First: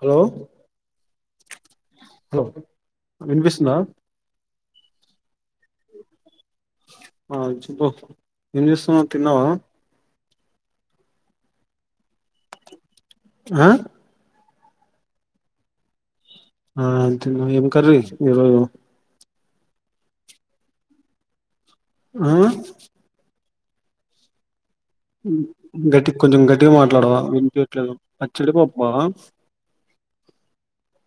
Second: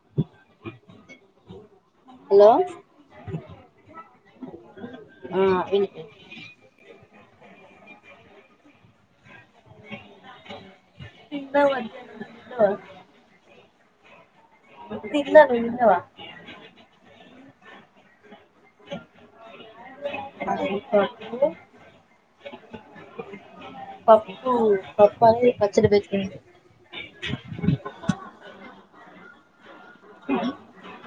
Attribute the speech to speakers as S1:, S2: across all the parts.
S1: Hello hello విన్పిస్తుందా.
S2: ఆ వినిపి
S1: ఆ చెప్పు ఏం జేస్తున్నావ్ తిన్నవా.
S2: తిన్నా మధ్యానం నువు తిన్నవా.
S1: ఆ
S2: తిన్నా నువ్వు తిన్నావా.
S1: ఆ తిన్న ఏం కర్రీ చేశిర్రు ఈరోజూ.
S2: [unintelligible]
S1: ఆ
S2: పప్పూ
S1: ఉ గట్టి కొంచెం గట్టిగ మాట్లాడవా వినిపియట్లేదు పచ్చడి పప్పా.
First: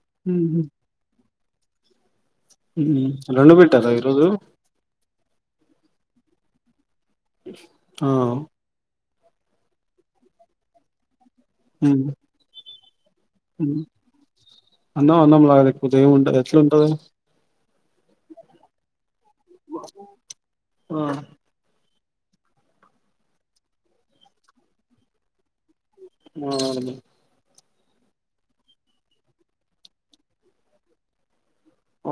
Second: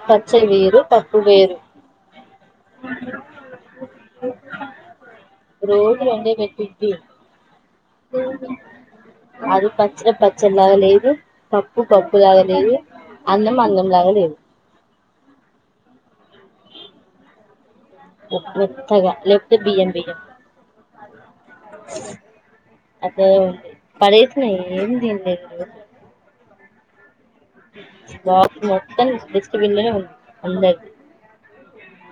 S2: పచ్చడి వేరు పప్పు వేరు.
S1: ఊ రొండు పెట్టారా ఈరోజూ.
S2: రోజు రెండే పెట్టిద్ధి.
S1: ఆ
S2: అది పచ్చడి పచ్చల్లాగ లేదు పప్పు
S1: మ్మ్.
S2: పప్పులాగా లేదూ. అన్నం
S1: మ్మ్.
S2: అన్నంలాగా లేదు.
S1: అన్నం అన్నంలాగా లేకపోతే ఏం ఉంటది ఎట్లుంటది.
S2: ఓ మెత్తగా లేపోతే బియ్యం బియ్యం.
S1: ఆ
S2: అటూ పడేసిన ఏం తిన్లే ఈరోజు.
S1: [unintelligible]
S2: బాక్స్ మొత్తం డస్ట్బిన్లనే ఉంది అందరిదీ.
S1: ఆ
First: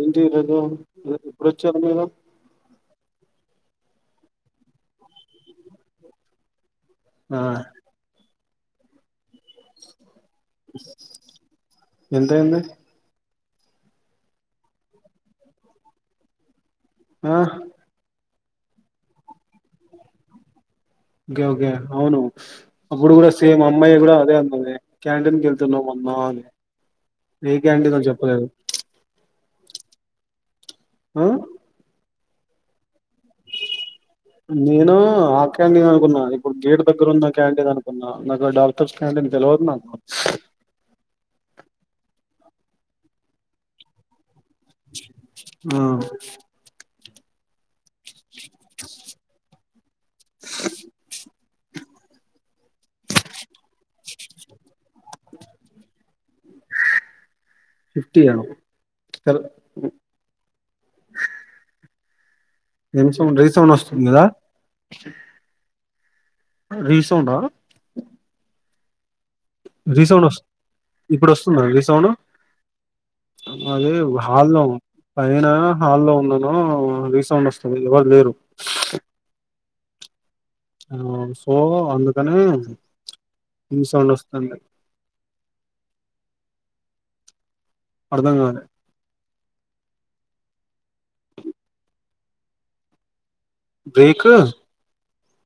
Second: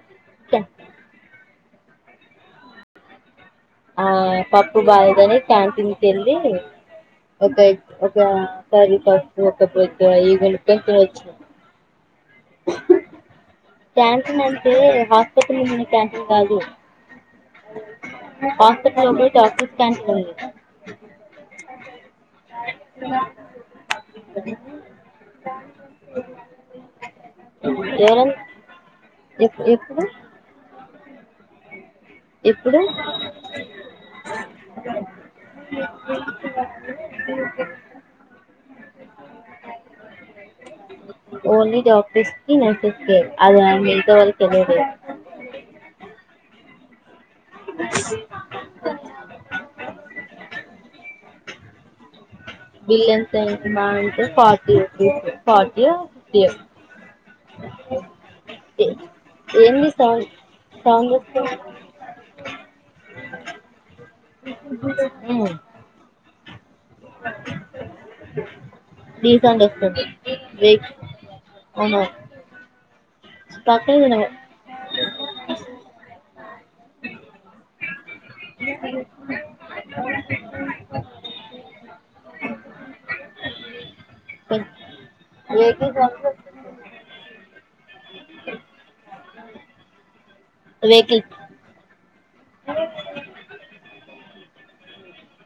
S1: ఏంటీ రోజూ ఎప్పుడొచ్చారు మీరు.
S2: ఆ పప్పు బాలేదని క్యాంటీన్కేళ్ళి
S1: ఆ
S2: ఒక ఒకా కర్రి పప్పూ ఒక [unintelligible] ఇయి కలిపెట్టవచ్చు.
S1: ఎంత అయింది.
S2: క్యాంటీన్ అంటే హాస్పిటల్ల ఉండే క్యాంటీన్ కాదు.
S1: ఆ
S2: [unintelligible]
S1: ఓకే ఓకే అవును అప్పుడు కూడా సేమ్ అమ్మాయి కూడా అదే అన్నది క్యాంటీన్ కెళ్తున్నామూ అన్ బావుంది నీకేంటిను చెప్పలేదు.
S2: ఎక్ ఎక్కడ.
S1: ఆ
S2: ఇప్పుడు
S1: నేను ఆ క్యాంటీన్ అనుకున్నా ఇప్పుడు గేట్ దగ్గర ఉన్న క్యాంటీన్ అనుకున్నా నాకు డాక్టర్స్ క్యాంటీ అని తెలవదు నాకు
S2: ఓన్లీ డాక్టర్స్ కి నర్సస్ కి అది మిగతా వాళ్ళకి తెలీదు
S1: ఆ
S2: [unintelligible] బెల్లంతయింది అంటే మహా ఫోర్ట్ ఒ ఫిఫ్టీ ఒ
S1: ఫిఫ్టీ యా
S2: ఏం చేస్తున్నావ్ సాంగ్ పెట్టుకొని
S1: ఏం సౌండ్ రీ సౌండ్ వస్తుంది కదా
S2: ఉ
S1: రిసౌండ
S2: ఢీ సౌండ్ వస్తుంది
S1: రీ సౌండ్
S2: వెహిక్
S1: ఇప్పుడు వస్తుందా
S2: అవును
S1: రీసౌండ్ అదే
S2: పక్కన
S1: హాల్లో పైన హాల్లో ఉన్న రీసౌండ్ వస్తుంది ఎవరు లేరు ఆ సో అందుకనే రీ సౌండ్ వస్తుంది
S2: లేకి సమ్స్
S1: అర్థం కాలే
S2: బ్రేకింగ్
S1: బ్రేక్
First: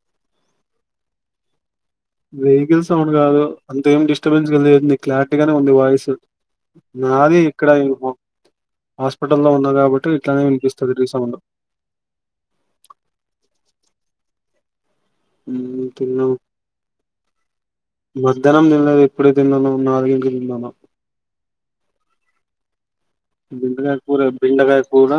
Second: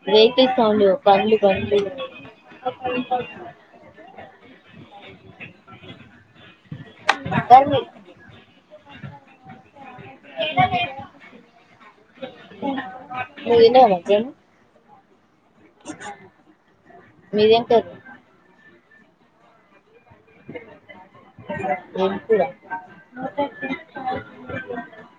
S2: బ్రేకింగ్ సౌండ్ తం కందు క
S1: బ్రేకింగ్ సౌండ్ కాదు అంత ఏం డిస్టర్బెన్స్ కలింది క్లారిటీగానే ఉంది వాయిస్ నాది ఇక్కడ
S2: కానీ
S1: ఏమో హాస్పిటల్లో ఉన్న కాబట్టి ఇట్లానే వినిపిస్తుంది రి సౌండ్
S2: నువ్వు తిన్నావా మధ్యాహ్నం
S1: ఉ తిన్నా
S2: మీదేం కర్రీ
S1: మధ్యాహ్నం తినలేదు ఎప్పుడు తిన్నాను నాన్నంటే బావ
S2: ఆ
S1: గుండెకాయ కూర బెండకాయ కూర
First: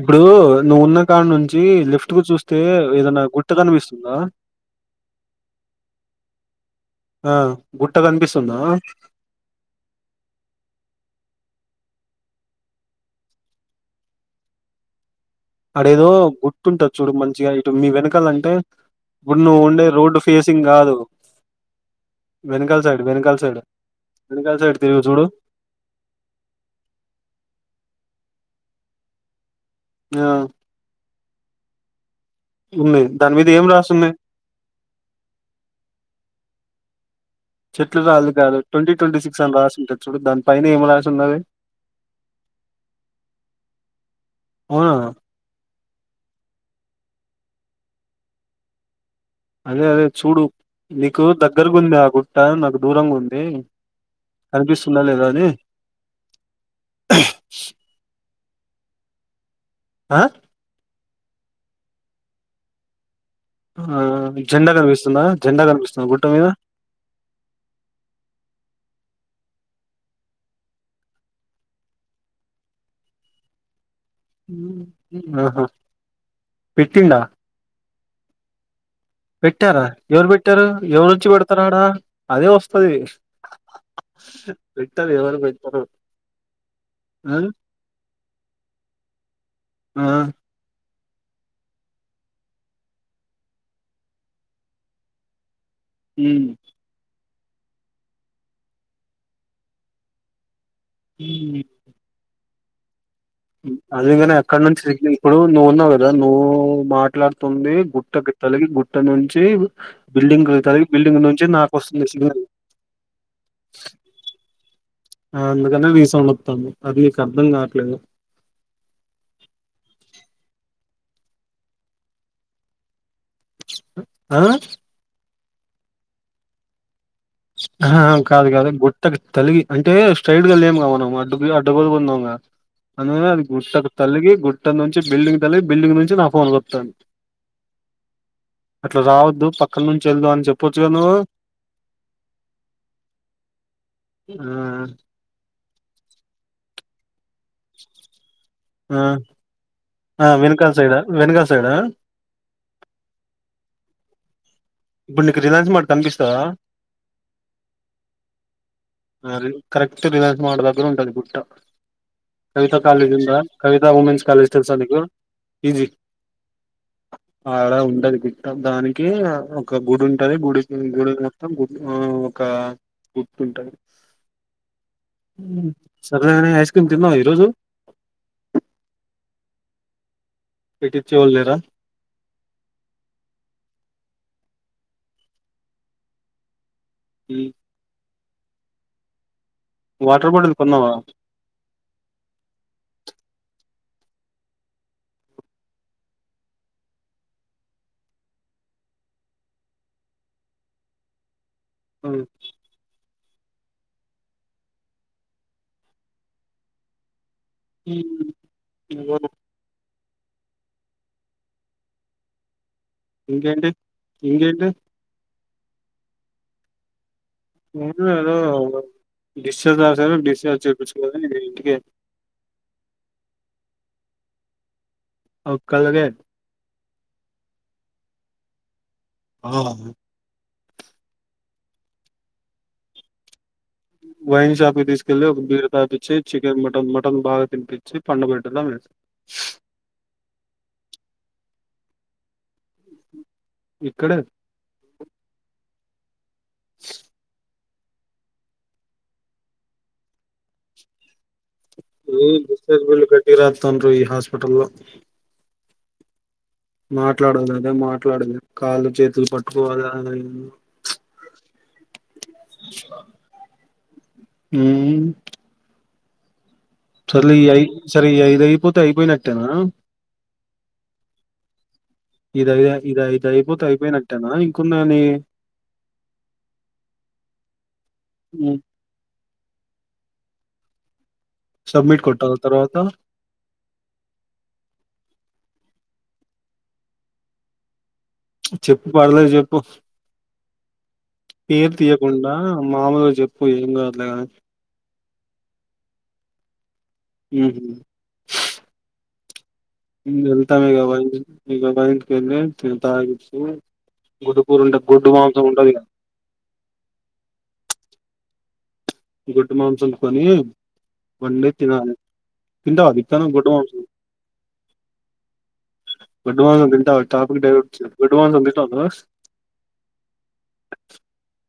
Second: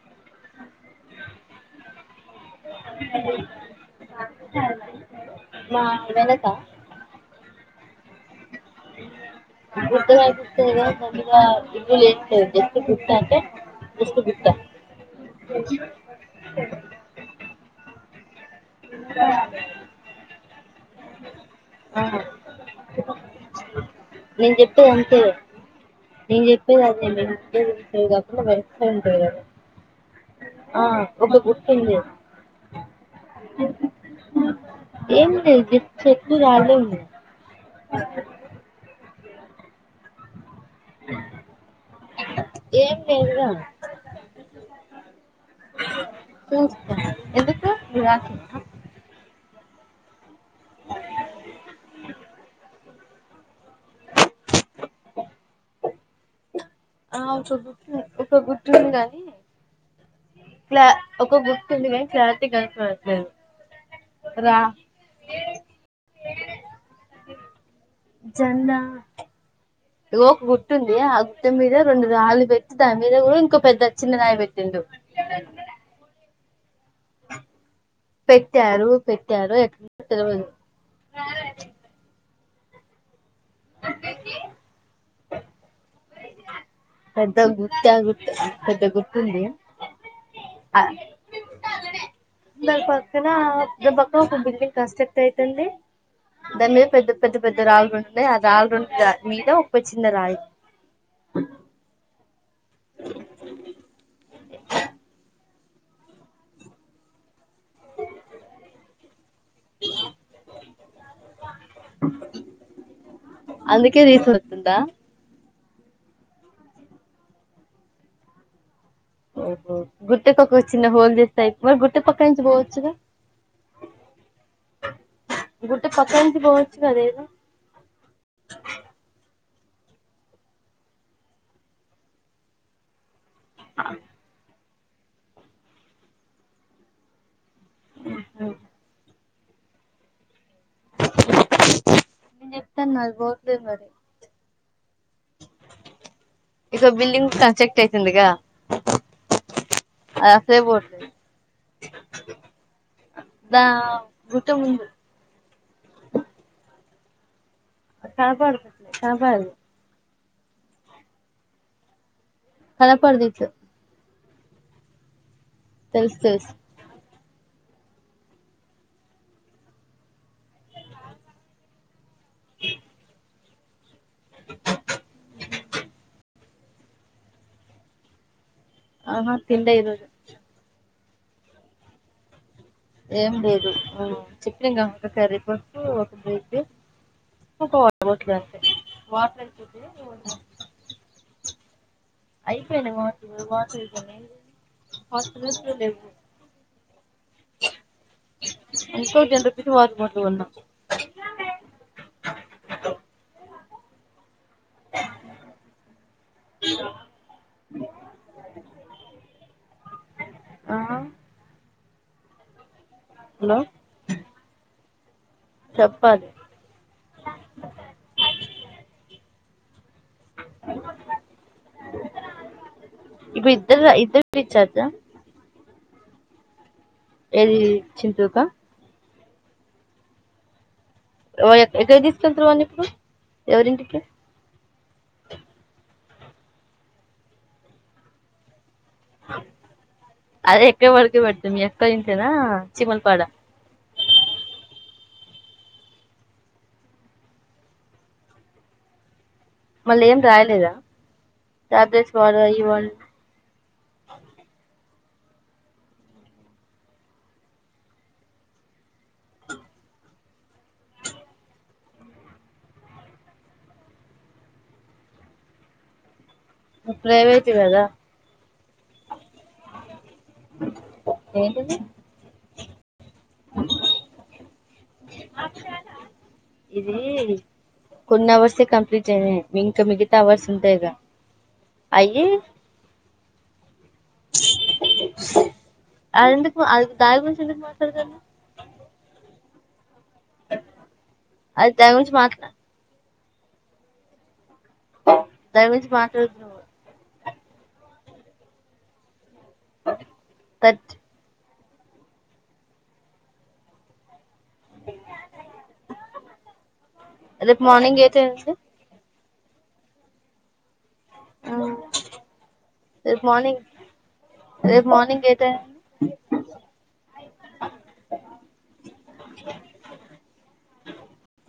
S1: ఇప్పుడు నువ్వున్న కాడి నుంచి లెఫ్ట్ కు చూస్త అయితే ఏదైనా గుట్ట కనిపిస్తుందా
S2: ఆ వెనక
S1: ట్ట కనిపిస్తుందా
S2: ఫుడ్డు కనిపిస్తుంది కానీ దానిమీద ఏమీ లేదు ఎస్ బిట్ట
S1: అడేదో గుట్టుంట చూడు మంచిగా ఇటు మీ వెనకాల అంటే ఇప్పుడు నువ్వు ఉండే రోడ్డు ఫేసింగ్ కాదు
S2: ఆ
S1: వెనకాల్‌ సైడ్ వెనకాల్‌ సైడ్
S2: నేన్
S1: వెనకాల సైడ్ తిరుగు
S2: చేపెదంతే
S1: చూడు
S2: నేన్ చెప్పేది నా బెస్ట్ ఫ్రెండ్స్ కదా
S1: న్యా
S2: ఆ ఒక గుర్తు ఉంది
S1: దాని మీద ఏం రాసున్నాయి
S2: ఏం లే చెక్కు రాలే
S1: చెట్లు రాదు కాదు ట్వంటీ ట్వంటీ సిక్స్ అని రాసింటే చూడు దానికి పైనాపిల్ ఏం రాసి ఉన్నది
S2: ఏం లేదుగా
S1: ఆ
S2: చూస్తా ఎందుకు విరా
S1: అదే అదే చూడు నీకు దగ్గరగా ఉంది ఆ గుట్ట నాకు దూరంగా ఉంది కనిపిస్తుందా లేదా అని
S2: ఆ ఒక చోట ఒక గుతు గానీ
S1: ఆ
S2: ఇలా ఒక గుర్తుంది కానీ క్లారిటీగా కనపడట్లేదు
S1: ఆ
S2: రా
S1: జెండా కనిపిస్తుందా జెండా కనిపిస్తుంద గుట్ట మీద
S2: జన్మ ఇది ఒక గుట్టు ఉంది ఆ గుట్ట మీద రెండు ఆళ్లుు పెట్టి దాని మీద కూడా ఇంకో పెద్ద చిన్న రాయి పెట్టిండు
S1: పెట్టిడా
S2: పెట్టారు పెట్టారు
S1: పెట్టారా
S2: ఎట్లుందో
S1: ఎవరు
S2: తెలవదు
S1: పెట్టారు ఎవరుంచి పెడతారడా అదే వస్తుది పీటర్ ఎవరు పేరు
S2: పెద్ద గుర్త పెద్ద గుర్తుంది
S1: ఆ
S2: దర్ పక్కన దర్ పక్క ఒకకు బిల్డింగ్ కష్టక్తా తండి
S1: ఉమ్
S2: దాని మీద పెద్ద పెద్ద పెద్ద రాళ్ళుంటుయి ఆ రాళ్ం మీద ఓ చిన్న రాయి
S1: హ అది ఎక్కడ వంచి ఇప్పుడు నువుమాట్లాడు గుట్టకి తల్గి గుట్ట నుంచి బిల్డింగ్ తగిలి బిల్డింగ్ నుంచి నాకు వస్తుంది
S2: అందుకే రే సౌండ్
S1: ఆ, అందుకనే రెసౌండ్ అది నీకు అర్ధం కావట్లేదు
S2: ఓహో చిన్న హోల్ చేస్తాయి మరి గుర్తు పక్క నుంచి పోవచ్చుదా
S1: ఆ
S2: గుట్ట పక్క నుంచి పోవచ్చు గా
S1: ఆహా కాదు కాదు గుట్టకి తలిగి అంటే స్ట్రైట్ గా లేముగా మనం అడ్ అడ్డగలుకుందాం అందు అది గుట్టకు తల్లిగి గు నుంచి బిల్డింగ్ తలిగి బిల్డింగ్ నుంచి నా ఫోన్ అట్లా రావద్దు పక్కన నుంచి వెళ్దుా అని చెప్పొచ్చు క నువ్వు
S2: నేను చెపితే వినదు
S1: ఆ
S2: ఇక బిల్డింగ్ కన్స్ట్రక్ట్ అయితుందిగా
S1: ఆ ఆ
S2: అది అసలే
S1: వెనకాల సైడ్
S2: పోవట్లేదు
S1: వెనకల్ సైడ్
S2: అదా
S1: గుండకి రిలాన్స్ మార్ట్ కనిపిస్తా
S2: చాపాడుకు చపాదు
S1: కరెక్ట్ ఉంటది గుట్ట కవిత కాలేజీ
S2: కనపడదు ఇటు
S1: కవిత ఉమెన్స్ తెలుసా మీకు
S2: తెలుసు తెలుసు
S1: అడ ఉండది గుట్టదానికి ఒక గుడి ఉంటుది గుడి గుడి మొత్తం గు ఒక గుతు ఉంటుది సరే కానీ ఐస్ క్రీమ్ తినవా ఈరోజు
S2: ఆహా తినాలా ఈరోజు
S1: చూడ
S2: ఏం లేదు చెప్పిన కర్రీ పప్పు ఒక బేగ స్ వా
S1: వాటర్ బాటిల్ కొనవ
S2: అయిపోయిన బాటిల్ ఇంకో టెన్ రూపెస్ వాటర్ బాటిల్ కొన
S1: అవు హ్మ్మ్
S2: ఆ
S1: ఇంకేంట ఇకేే
S2: చపాతి
S1: అద డిశ్చార్జ్
S2: ఇ ఇద్దర డిశ్చార్జ్
S1: ఒకరిలోనే
S2: ఏది చింత [inaudible]
S1: ఆ
S2: ఎక్కడికి తీసుకెళ్తునావు వాడిని ఇప్పుడు ఎవరింటి
S1: వైన్షాప్ తీసుకెళ్లి ఒక బీరు తాపచ్చి చికెన్ మటన్ మటన్ బాగా తినిపించి పండ పెట్టడమే
S2: అదే ఎక్క వరక పడతు మీ ఎక్క తంతేనా చిమల్పాడ [inaudible]
S1: ఇక్కడే
S2: మళ్ళీ ఏం రాయలేదా టాబ్లెట్స్
S1: ఈ
S2: వాడు అయి
S1: బిజ్
S2: వాడు
S1: బిల్ కట్టిగా రాస్తాడు ఈ హాస్పిటల్ లో మాట్లాడాలి అదే మాట్లాడలే కాళ్ళు చేతులు పట్టుకోవాలి హ సరేలే ఈ
S2: ప్రైవేట్
S1: అఐ
S2: కదా
S1: సరే ఈ ఐద అయిపోతే అయిపోయినట్టేనా
S2: ఏంటిది
S1: ఇది ఇది ఇది అయిపోతే అయిపోయినట్టేనా ఇంకున్నాయని
S2: ఇది కొన్ని అవర్స్ కంప్లీట్ అయివి ఇంకా మిగతావి వస్తుంటాయి గా
S1: సబ్మిట్ కొట్టాల తర్వాత
S2: అది ఎందుకు అ దాయ గురించి ఎందుకు మాట్లాడుతున్నారు
S1: చెప్పు పర్లేదు చెప్పు
S2: అది
S1: పేరు
S2: దాని గురించి
S1: తీయకుండా
S2: మాట్లా
S1: మామూలుగా చెప్పు ఏం కాదులే కానీ
S2: దాని గురించి మాట్లాడకు
S1: హ వెళ్తావ ఇ
S2: థట్
S1: వ ఇ బయకి వెళ్ళ తాగిస్తు [inaudible] గుడ్డు కూూరు ఉంట గుడ్డు మాంసం ఉంటది
S2: తెలుసు
S1: గొడ్డు మాంసం తిని వండే
S2: ఆ
S1: తినాల తంటవ
S2: రేపు
S1: గొడ్డు
S2: మార్నింగ్
S1: మాంసం [inaudible]
S2: రేపు మార్నింగ్ ఏ టైం ఉంది?
S1: గొడ్డు మాంసం తింటావా నువ్వు [unintelligible]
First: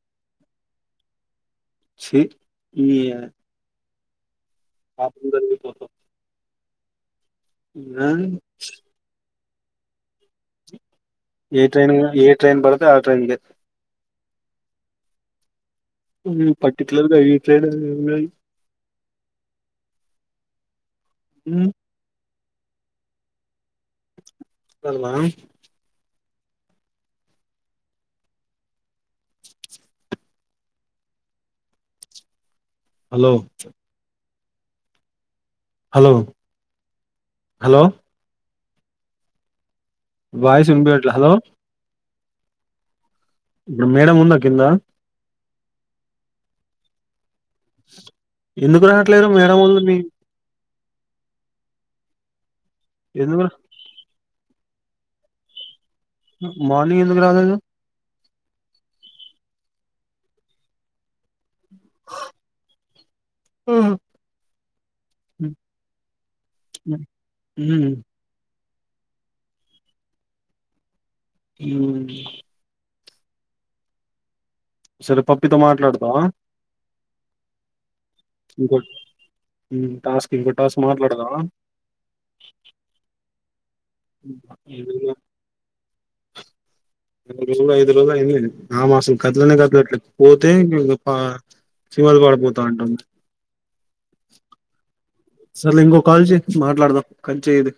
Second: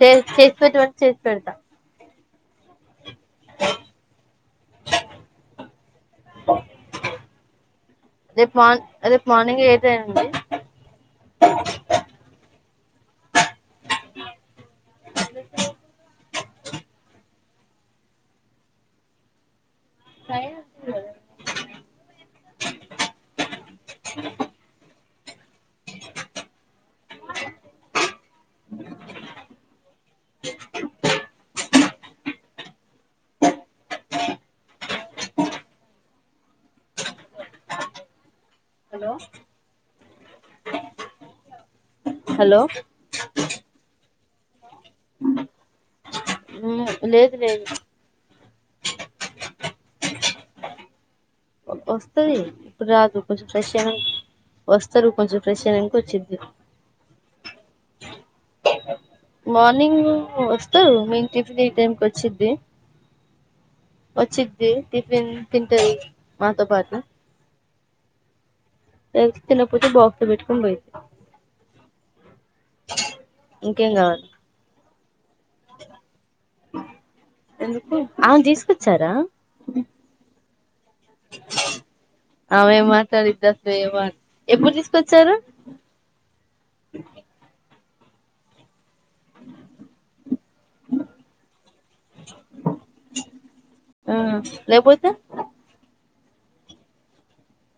S2: చేసి పట్టామంటే చేసి పెడతా
S1: ఈ
S2: ఆ
S1: ఆ సందరగితోతో [unintelligible] [inaudible] ఆ
S2: రేపు మార్ రేపు మార్నింగ్ ఏ టైమ్ అండి
S1: ఏ ట్రైన్ ఏ ట్రైన్ పడితే ఆ ట్రైన్ గ పర్టిక్యులర్ గా ఈ ట్రైన్ అని ఎం లే ఉమ్ చవా hello hello hello
S2: hello
S1: voice వినిపియట్లే
S2: హలో
S1: ఇప్పుడు మేడం ఉందా కింద
S2: లేదు లేదు
S1: ఎందుకు రానట్లేదు మేడం వాళ్ళు మీ
S2: వస్తుంది ఇప్పుడు రాదు
S1: ఎందుకు
S2: కొంచెం
S1: రా
S2: ఫ్రెష్ అయనా వస్తారు కొంచెం ఫ్రెష్ అయనా
S1: మార్నింగ్ ఎందుకు రాలేదు
S2: మార్నింగ్ వస్తారు మేము టిఫిన్ ఈ టైంకి వచ్చిది
S1: ఉమ్
S2: వచ్చది టిఫిన్ తింటాయి మాతో పాటు
S1: హ్మ్
S2: రైస్ తినకపోతే బాక్స్ లో పెట్టుకొని పోయిద్ది
S1: ఉమ్
S2: ఇంకేం కావాలి
S1: సరే పప్పీతో మాట్లాడతావా
S2: ఎందుకు అవును తీసుకొచ్చారా
S1: మాట్లాడవా
S2: అవేం మాట్లాడిద్ద అసలు ఏమ ఎప్పుడు తీసుకొచ్చారు
S1: ఎనిమిది రో ఐదు రోజూలో అయింది ఆమె అసలు కదలనే కదలట్లేదు పోతే పా సీమల పడిపోతా అంటుంది
S2: ఆ లేపోతే
S1: సర్లే ఇంకొక కాల్ చెయ్ మాట్లాడదాం కట్ చెయ్ ఇది